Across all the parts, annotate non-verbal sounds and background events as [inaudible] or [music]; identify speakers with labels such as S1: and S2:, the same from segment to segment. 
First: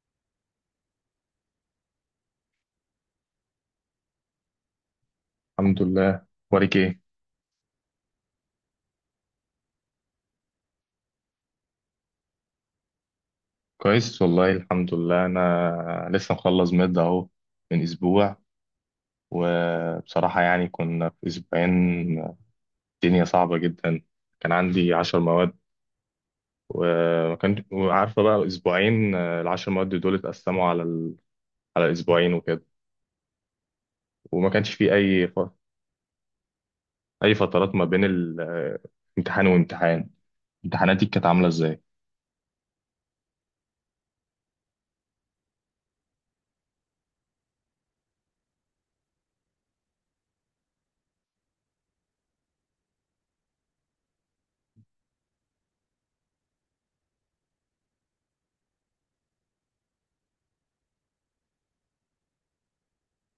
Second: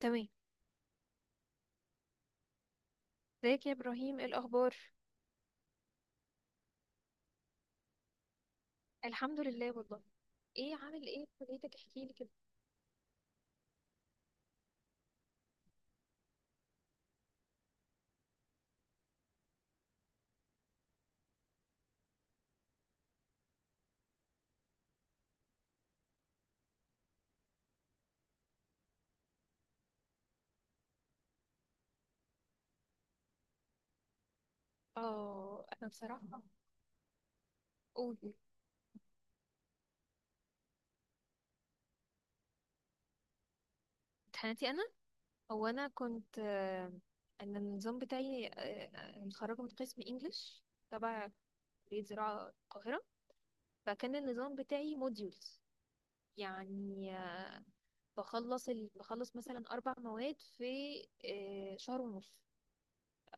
S1: تمام. ازيك يا ابراهيم؟ ايه الاخبار؟
S2: الحمد لله. واريك ايه؟
S1: الحمد لله والله. ايه عامل ايه في كليتك؟ احكي لي كده.
S2: كويس، والله الحمد لله. انا لسه مخلص مد اهو من اسبوع. وبصراحة يعني كنا في اسبوعين الدنيا صعبة جدا. كان عندي 10 مواد، وما كان وعارفة بقى اسبوعين. العشر مواد دول اتقسموا على اسبوعين وكده. وما كانش في
S1: اه، انا بصراحه.
S2: اي فترات ما بين
S1: قول.
S2: امتحان وامتحان. امتحاناتي كانت عاملة ازاي؟
S1: امتحاناتي انا، انا كنت انا النظام بتاعي متخرجه من قسم انجليش، تبع كليه زراعه القاهره. فكان النظام بتاعي موديولز، يعني بخلص بخلص مثلا اربع مواد في شهر ونص،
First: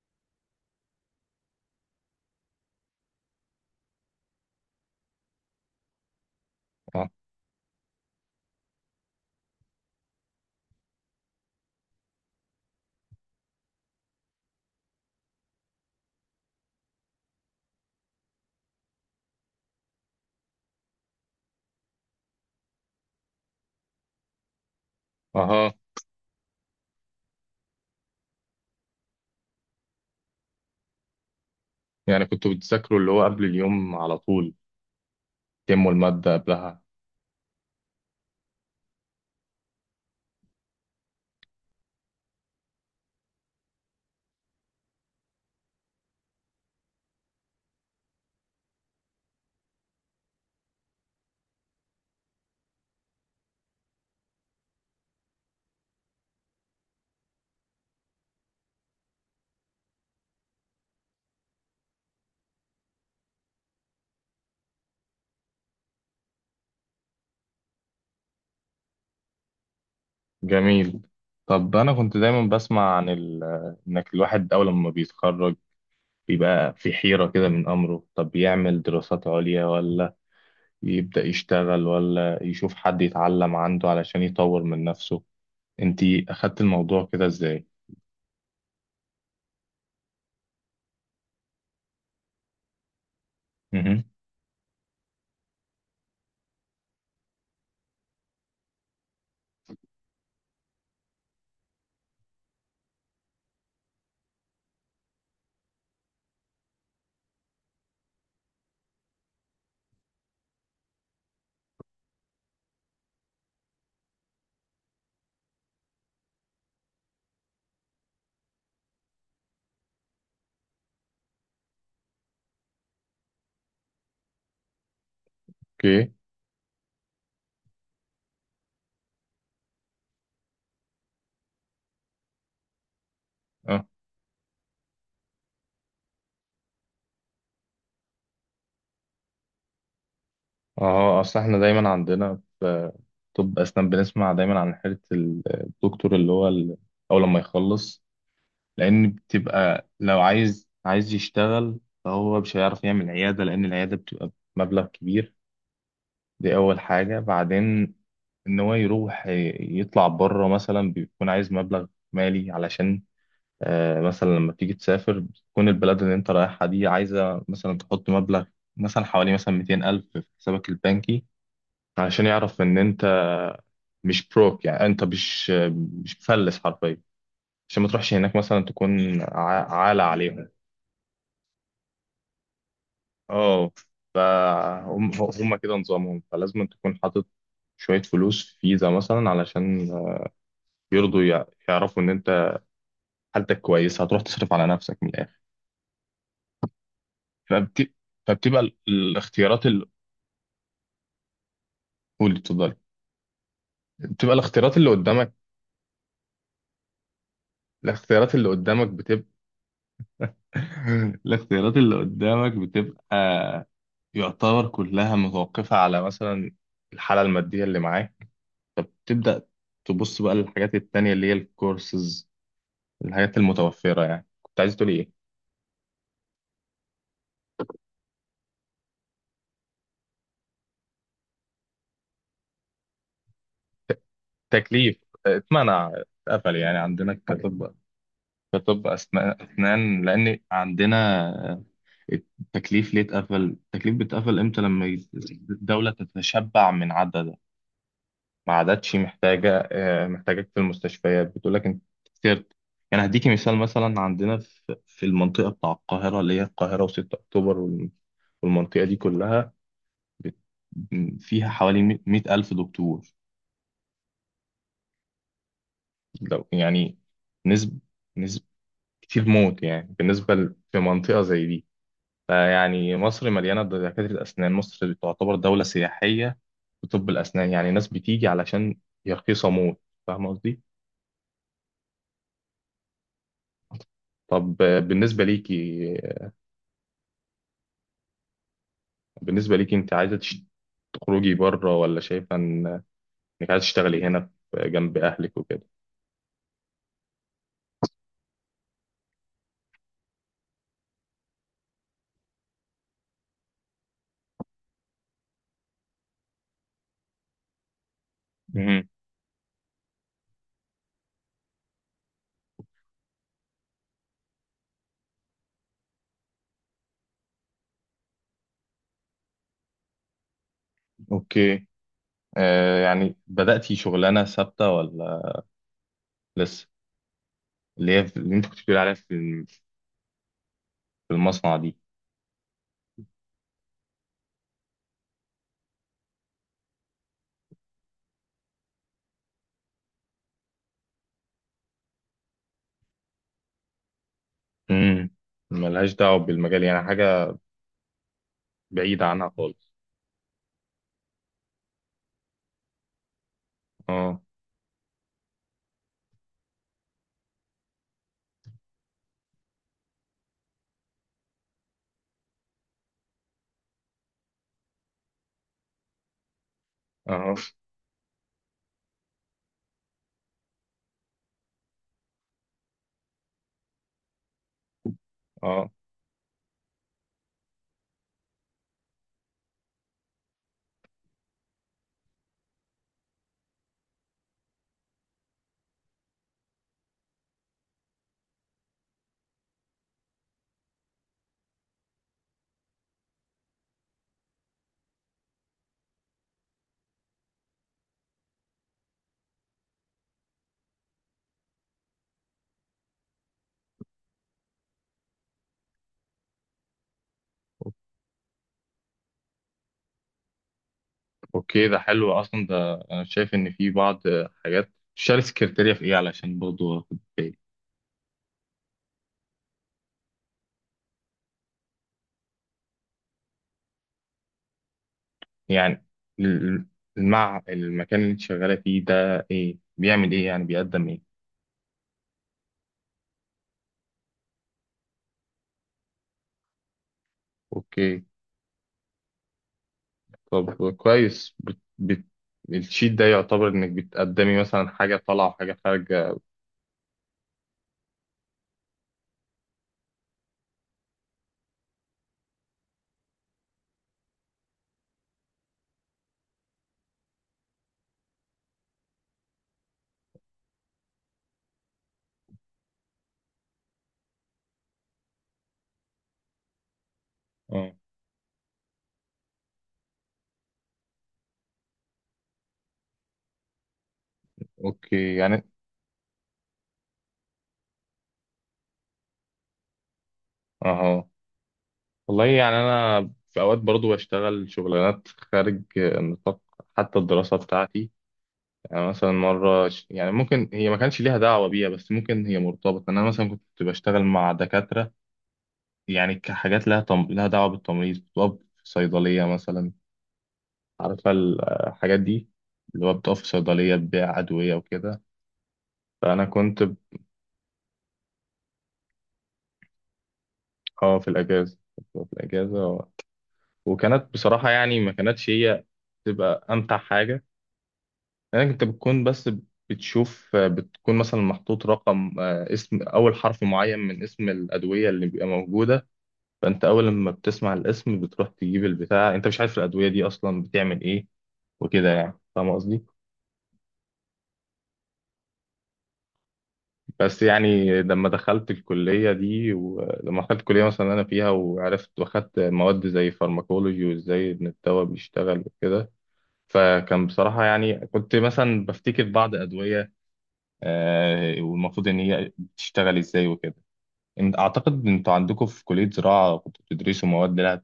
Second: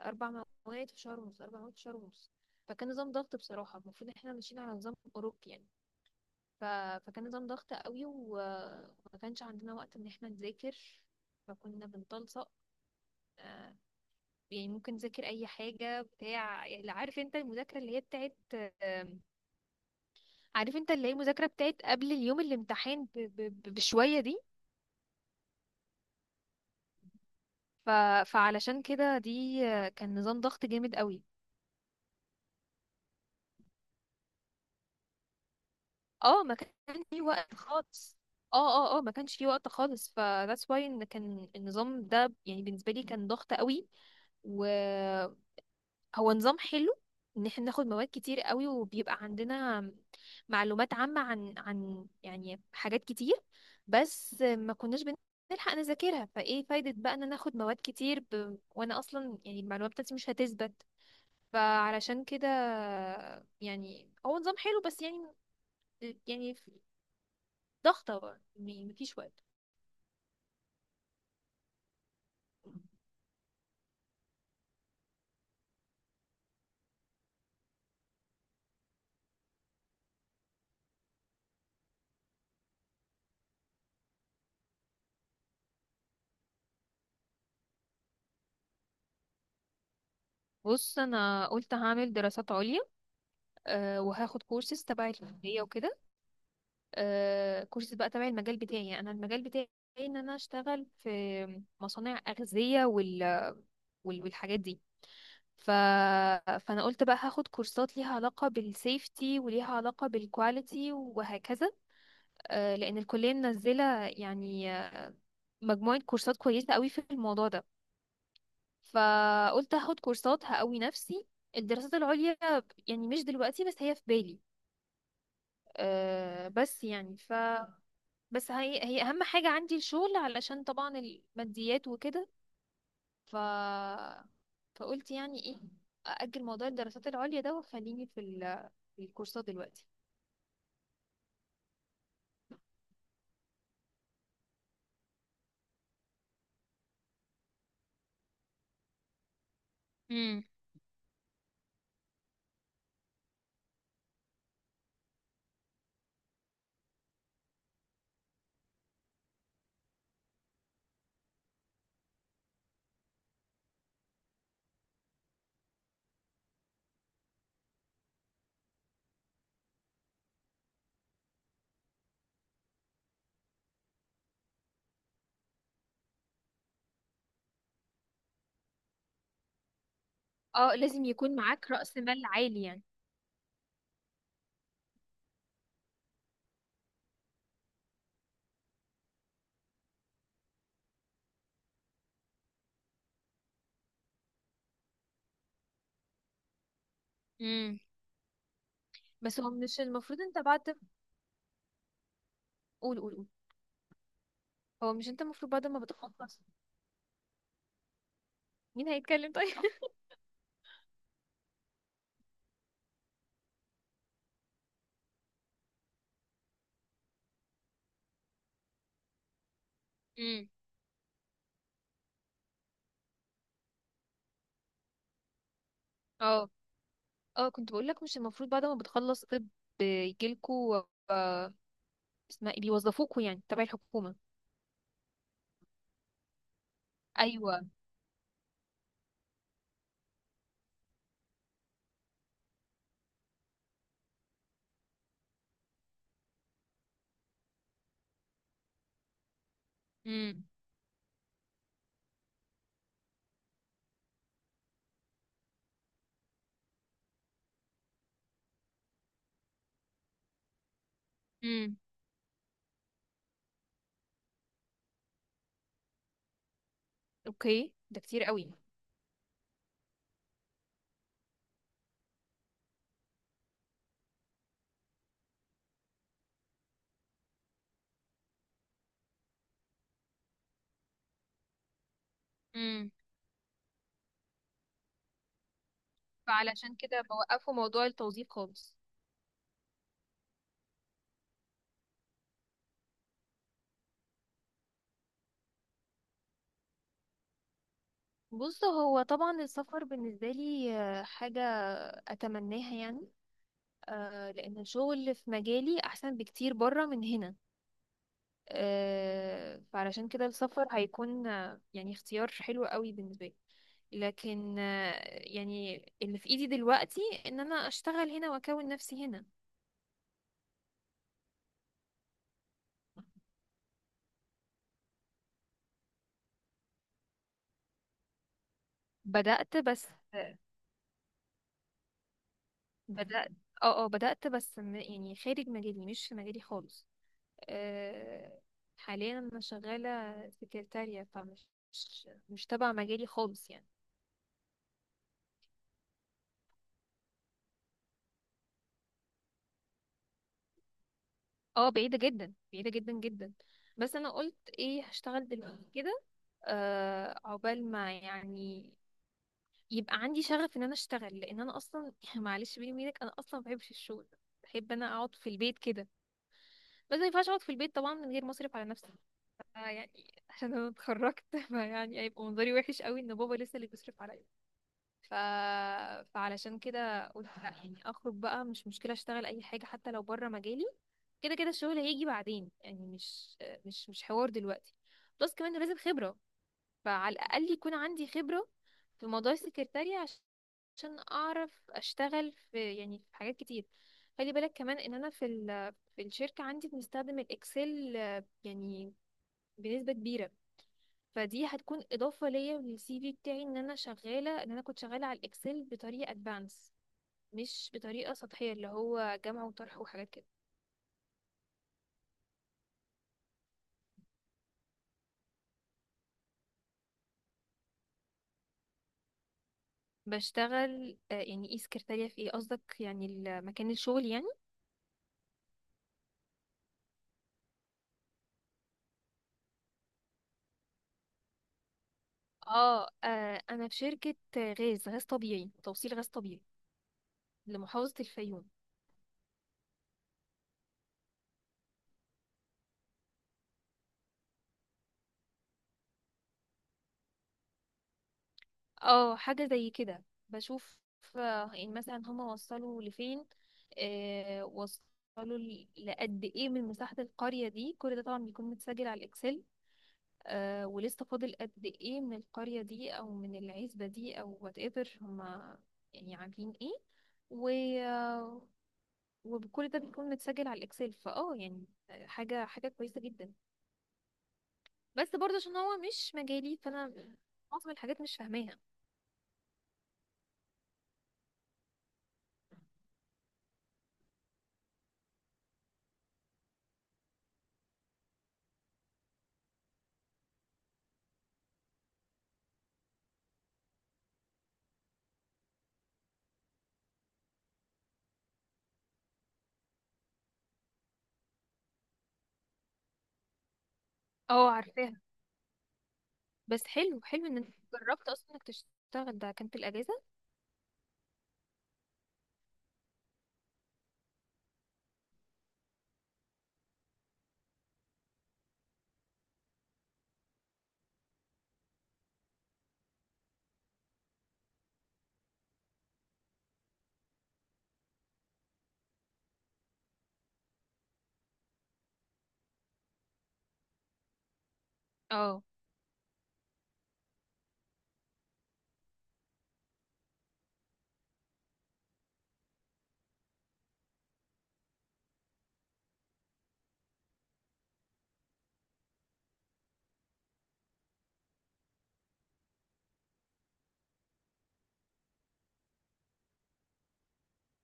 S1: اربع مواد في شهر ونص، اربع مواد في شهر ونص. فكان نظام ضغط بصراحه، المفروض ان احنا ماشيين على نظام اوروبي يعني. ف...
S2: اه.
S1: فكان نظام ضغط قوي، وما كانش عندنا وقت ان احنا نذاكر. فكنا بنتلصق، آه، يعني ممكن نذاكر اي حاجه بتاع، يعني عارف انت المذاكره اللي هي بتاعت، آم، عارف انت اللي هي المذاكره بتاعت قبل اليوم الامتحان بشويه دي.
S2: اها.
S1: ف... فعلشان كده دي كان نظام ضغط جامد قوي.
S2: يعني كنتوا بتذاكروا اللي هو قبل اليوم على طول، تموا المادة
S1: اه، ما
S2: قبلها؟
S1: كانش في وقت خالص. اه اه، ما كانش في وقت خالص، ف that's why ان كان النظام ده يعني بالنسبه لي كان ضغط قوي. وهو نظام حلو ان احنا ناخد مواد كتير قوي، وبيبقى عندنا معلومات عامه عن يعني حاجات كتير، بس ما كناش بنلحق نذاكرها. فايه فايده بقى ان انا اخد مواد كتير، وانا اصلا يعني المعلومات بتاعتي مش هتثبت. فعلشان كده، يعني هو نظام حلو بس يعني، يعني ضغطة برضه، يعني مفيش وقت.
S2: جميل. طب انا كنت دايما بسمع عن انك الواحد اول ما بيتخرج بيبقى في حيرة كده من امره، طب يعمل دراسات عليا ولا يبدأ يشتغل ولا يشوف حد يتعلم عنده علشان يطور من نفسه. انتي اخدت الموضوع كده ازاي؟
S1: بص، انا قلت هعمل دراسات عليا، أه،
S2: مهم.
S1: وهاخد كورسز تبع الكليه وكده. أه، كورسز بقى تبع المجال بتاعي. يعني انا المجال بتاعي ان انا اشتغل في مصانع اغذيه والحاجات دي. ف... فانا قلت بقى هاخد كورسات ليها علاقه بالسيفتي وليها علاقه بالكواليتي وهكذا. أه، لان الكليه منزله يعني مجموعه كورسات كويسه قوي في الموضوع ده، فقلت هاخد كورسات هقوي نفسي. الدراسات العليا يعني مش دلوقتي، بس هي في بالي.
S2: اوكي.
S1: أه، بس يعني، ف، بس هي اهم حاجة عندي الشغل، علشان طبعا الماديات وكده. ف
S2: اه،
S1: فقلت يعني ايه، أأجل موضوع الدراسات العليا ده وخليني في في الكورسات دلوقتي.
S2: اه، اصل احنا دايما عندنا في طب اسنان بنسمع دايما عن حيرة الدكتور اللي هو اول ما يخلص. لان بتبقى لو
S1: امم.
S2: عايز يشتغل فهو مش هيعرف يعمل عياده، لان العياده بتبقى مبلغ كبير. دي اول حاجه. بعدين ان هو يروح يطلع بره مثلا بيكون عايز مبلغ مالي علشان، مثلا لما تيجي تسافر بتكون البلد اللي انت رايحها دي عايزه مثلا تحط مبلغ، مثلا حوالي مثلا 200 ألف في حسابك البنكي، علشان يعرف ان انت مش بروك، يعني انت مش مفلس حرفيا، عشان ما تروحش هناك مثلا تكون عالة عليهم.
S1: اه، لازم يكون معاك رأس مال عالي يعني.
S2: اه. فهم. هم كده نظامهم، فلازم تكون حاطط شوية فلوس في فيزا مثلا علشان يرضوا يعرفوا إن أنت حالتك كويسة هتروح تصرف على نفسك من الآخر.
S1: امم.
S2: فبت... فبتبقى
S1: بس هو
S2: الاختيارات
S1: مش
S2: اللي،
S1: المفروض انت بعد،
S2: قولي اتفضلي.
S1: قول قول قول.
S2: بتبقى الاختيارات اللي
S1: هو مش انت
S2: قدامك،
S1: المفروض بعد ما بتخلص،
S2: الاختيارات اللي قدامك
S1: مين
S2: بتبقى.
S1: هيتكلم طيب؟ [laughs]
S2: [laughs] الاختيارات اللي قدامك بتبقى يعتبر كلها متوقفة على مثلا الحالة المادية اللي معاك. فبتبدأ تبص بقى
S1: امم.
S2: للحاجات التانية اللي هي الكورسز، الحاجات المتوفرة. يعني كنت عايز تقولي إيه؟
S1: اه اه، كنت بقول لك، مش المفروض بعد ما بتخلص طب يجيلكوا آه، اسمها ايه، بيوظفوكوا يعني تبع الحكومة؟
S2: تكليف، اتمنع، اتقفل، يعني عندنا
S1: ايوه.
S2: كطب أسنان لأن عندنا التكليف ليه اتقفل. التكليف بيتقفل إمتى لما الدولة تتشبع من عددها، ما عادتش محتاجة آه،
S1: امم.
S2: محتاجك في المستشفيات، بتقول لك أنت سرت. يعني هديكي مثال، مثلا عندنا في المنطقة بتاع القاهرة اللي هي القاهرة وستة أكتوبر والمنطقة دي كلها بت- فيها
S1: امم.
S2: حوالي 100 ألف دكتور. لو يعني
S1: اوكي،
S2: نسب
S1: ده كتير
S2: نسب
S1: قوي.
S2: كتير موت يعني بالنسبة في منطقة زي دي. فيعني مصر مليانة دكاترة أسنان، مصر تعتبر دولة سياحية في طب الأسنان، يعني ناس بتيجي علشان هي رخيصة موت. فاهم قصدي؟
S1: امم.
S2: طب
S1: فعلشان كده بوقفوا موضوع التوظيف خالص.
S2: بالنسبة ليكي أنت عايزة تخرجي بره، ولا شايفة إنك عايزة تشتغلي هنا جنب أهلك وكده؟
S1: بص، هو طبعا السفر بالنسبة لي حاجة أتمناها يعني. لأن الشغل في مجالي أحسن بكتير برا من هنا.
S2: مهم.
S1: فعلشان كده السفر هيكون يعني اختيار حلو قوي بالنسبة لي. لكن يعني اللي في ايدي دلوقتي ان انا اشتغل هنا واكون نفسي هنا.
S2: أوكي. يعني بدأتي شغلانة ثابتة ولا لسه؟ اللي هي اللي أنت كنت بتقولي عليها في
S1: بدأت بس.
S2: في المصنع دي.
S1: بدأت. اه، بدأت بس، يعني خارج مجالي، مش في مجالي خالص. أه، حاليا انا شغالة سكرتارية، فمش مش مش تبع مجالي خالص يعني.
S2: امم ملهاش دعوة بالمجال، يعني حاجة بعيدة عنها خالص.
S1: اه، بعيدة جدا، بعيدة جدا جدا. بس انا
S2: اه،
S1: قلت ايه، هشتغل دلوقتي كده. أه، عقبال ما يعني يبقى عندي شغف ان انا اشتغل. لان انا اصلا [laughs] معلش بيني وبينك، انا اصلا ما بحبش الشغل. بحب انا اقعد في البيت كده، بس ما ينفعش
S2: اه،
S1: اقعد في البيت طبعا من غير مصرف على نفسي. يعني عشان انا اتخرجت [laughs] فيعني هيبقى منظري وحش قوي ان بابا لسه اللي بيصرف عليا. ف...
S2: اه.
S1: فعلشان كده قلت لا، يعني اخرج بقى، مش مشكله اشتغل اي حاجه حتى لو بره مجالي. كده كده الشغل هيجي بعدين، يعني مش، مش حوار دلوقتي. بلس كمان لازم خبره، فعلى الأقل يكون عندي خبرة في موضوع السكرتارية عشان أعرف أشتغل في يعني في حاجات كتير. خلي بالك كمان إن أنا في ال في الشركة عندي بنستخدم الإكسل يعني بنسبة كبيرة. فدي هتكون إضافة ليا للسي في بتاعي إن أنا شغالة، إن أنا كنت شغالة على الإكسل بطريقة أدفانس، مش بطريقة سطحية اللي هو جمع وطرح وحاجات كده.
S2: اوكي، ده حلو اصلا، ده انا شايف ان في بعض حاجات شال سكرتيريا في ايه علشان برضه اخد بالي.
S1: بشتغل يعني ايه سكرتارية في ايه قصدك، يعني مكان الشغل يعني؟
S2: يعني ال- المع المكان اللي انت شغالة فيه ده ايه، بيعمل ايه، يعني بيقدم ايه؟
S1: اه. انا في شركة غاز طبيعي، توصيل غاز طبيعي لمحافظة
S2: اوكي.
S1: الفيوم.
S2: طب كويس. الشيت ده يعتبر انك بتقدمي مثلا حاجة طالعة وحاجة خارجة؟
S1: اه، حاجة زي كده. بشوف آه، يعني مثلا هما وصلوا لفين، آه وصلوا لقد ايه من مساحة القرية دي. كل ده طبعا بيكون متسجل على الاكسل. آه، ولسه فاضل قد ايه من القرية دي او من العزبة دي او وات ايفر هما يعني عاملين ايه. و...
S2: اه.
S1: آه، وكل ده بيكون متسجل على الاكسل، فاه يعني حاجة كويسة جدا.
S2: اوكي،
S1: بس برضه
S2: يعني
S1: عشان هو مش مجالي، فانا معظم الحاجات مش فاهماها.
S2: اهو. والله يعني أنا في أوقات برضو بشتغل شغلانات خارج نطاق حتى الدراسة بتاعتي. يعني مثلا يعني ممكن هي ما كانش ليها دعوة بيها، بس ممكن هي مرتبطة، أنا مثلا كنت بشتغل مع دكاترة. يعني كحاجات لها دعوة بالتمريض، كنت بقف في صيدلية مثلا. عارفة الحاجات دي، اللي هو بتقف في صيدلية تبيع
S1: اه
S2: أدوية
S1: عارفاها.
S2: وكده. فأنا كنت
S1: بس
S2: ب-
S1: حلو حلو ان انت جربت اصلا انك تشتغل، ده كان في الاجازه.
S2: اه في الأجازة كنت بقف في الأجازة وكانت بصراحة يعني ما كانتش هي تبقى أمتع حاجة. يعني انت بتكون بس بتشوف، بتكون مثلا محطوط رقم آه، اسم اول حرف معين من اسم الادويه اللي بيبقى موجوده. فانت اول لما بتسمع الاسم بتروح تجيب البتاع، انت مش عارف الادويه دي اصلا بتعمل ايه وكده، يعني فاهم قصدي.
S1: اه
S2: بس يعني لما دخلت الكليه دي، ولما دخلت الكليه مثلا اللي انا فيها وعرفت واخدت مواد زي فارماكولوجي وازاي ان الدواء بيشتغل وكده، فكان بصراحه يعني كنت مثلا بفتكر بعض ادويه، والمفروض ان هي بتشتغل ازاي وكده. اعتقد انتوا عندكم في كلية زراعة كنتوا بتدرسوا مواد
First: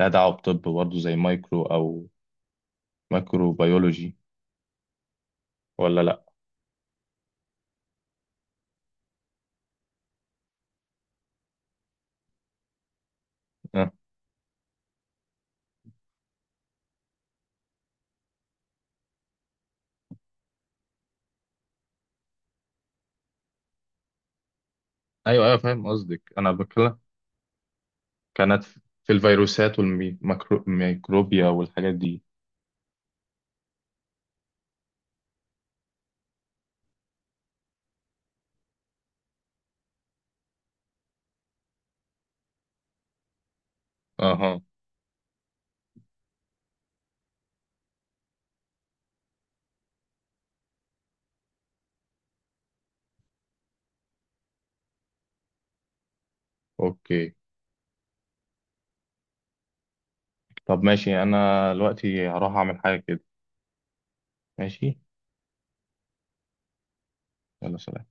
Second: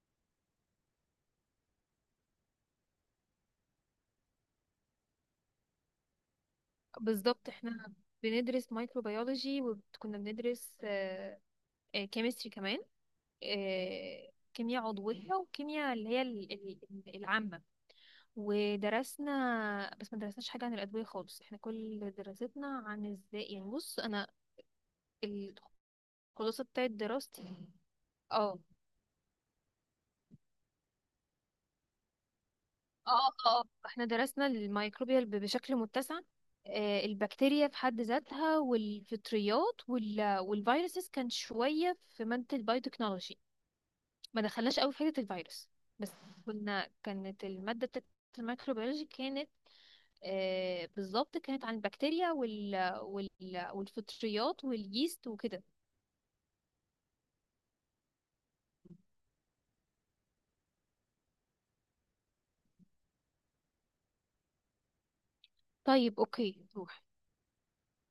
S2: لها دعوة بطب برضه زي مايكرو او مايكرو بيولوجي، ولا لا؟
S1: بالظبط، احنا بندرس مايكروبيولوجي وكنا بندرس كيمستري كمان،
S2: أه.
S1: كيمياء عضويه وكيمياء اللي هي العامه. ودرسنا، بس ما درسناش حاجه عن الادويه خالص. احنا كل دراستنا عن ازاي يعني، بص انا
S2: ايوه، ايوه، فاهم قصدك. انا
S1: الخلاصه بتاعت
S2: بتكلم،
S1: دراستي، اه
S2: كانت في الفيروسات والميكروبيا والحاجات دي.
S1: اه، احنا درسنا الميكروبيال بشكل متسع. البكتيريا في حد ذاتها والفطريات والفيروسز كان شوية في مادة البايوتكنولوجي. ما
S2: اها.
S1: دخلناش قوي في حتة الفيروس، بس كنا، كانت المادة بتاعت الميكروبيولوجي كانت بالظبط كانت عن البكتيريا والفطريات واليست وكده.
S2: اوكي، طب ماشي، انا دلوقتي هروح اعمل حاجة كده، ماشي.
S1: طيب اوكي، روح.
S2: يلا، سلام.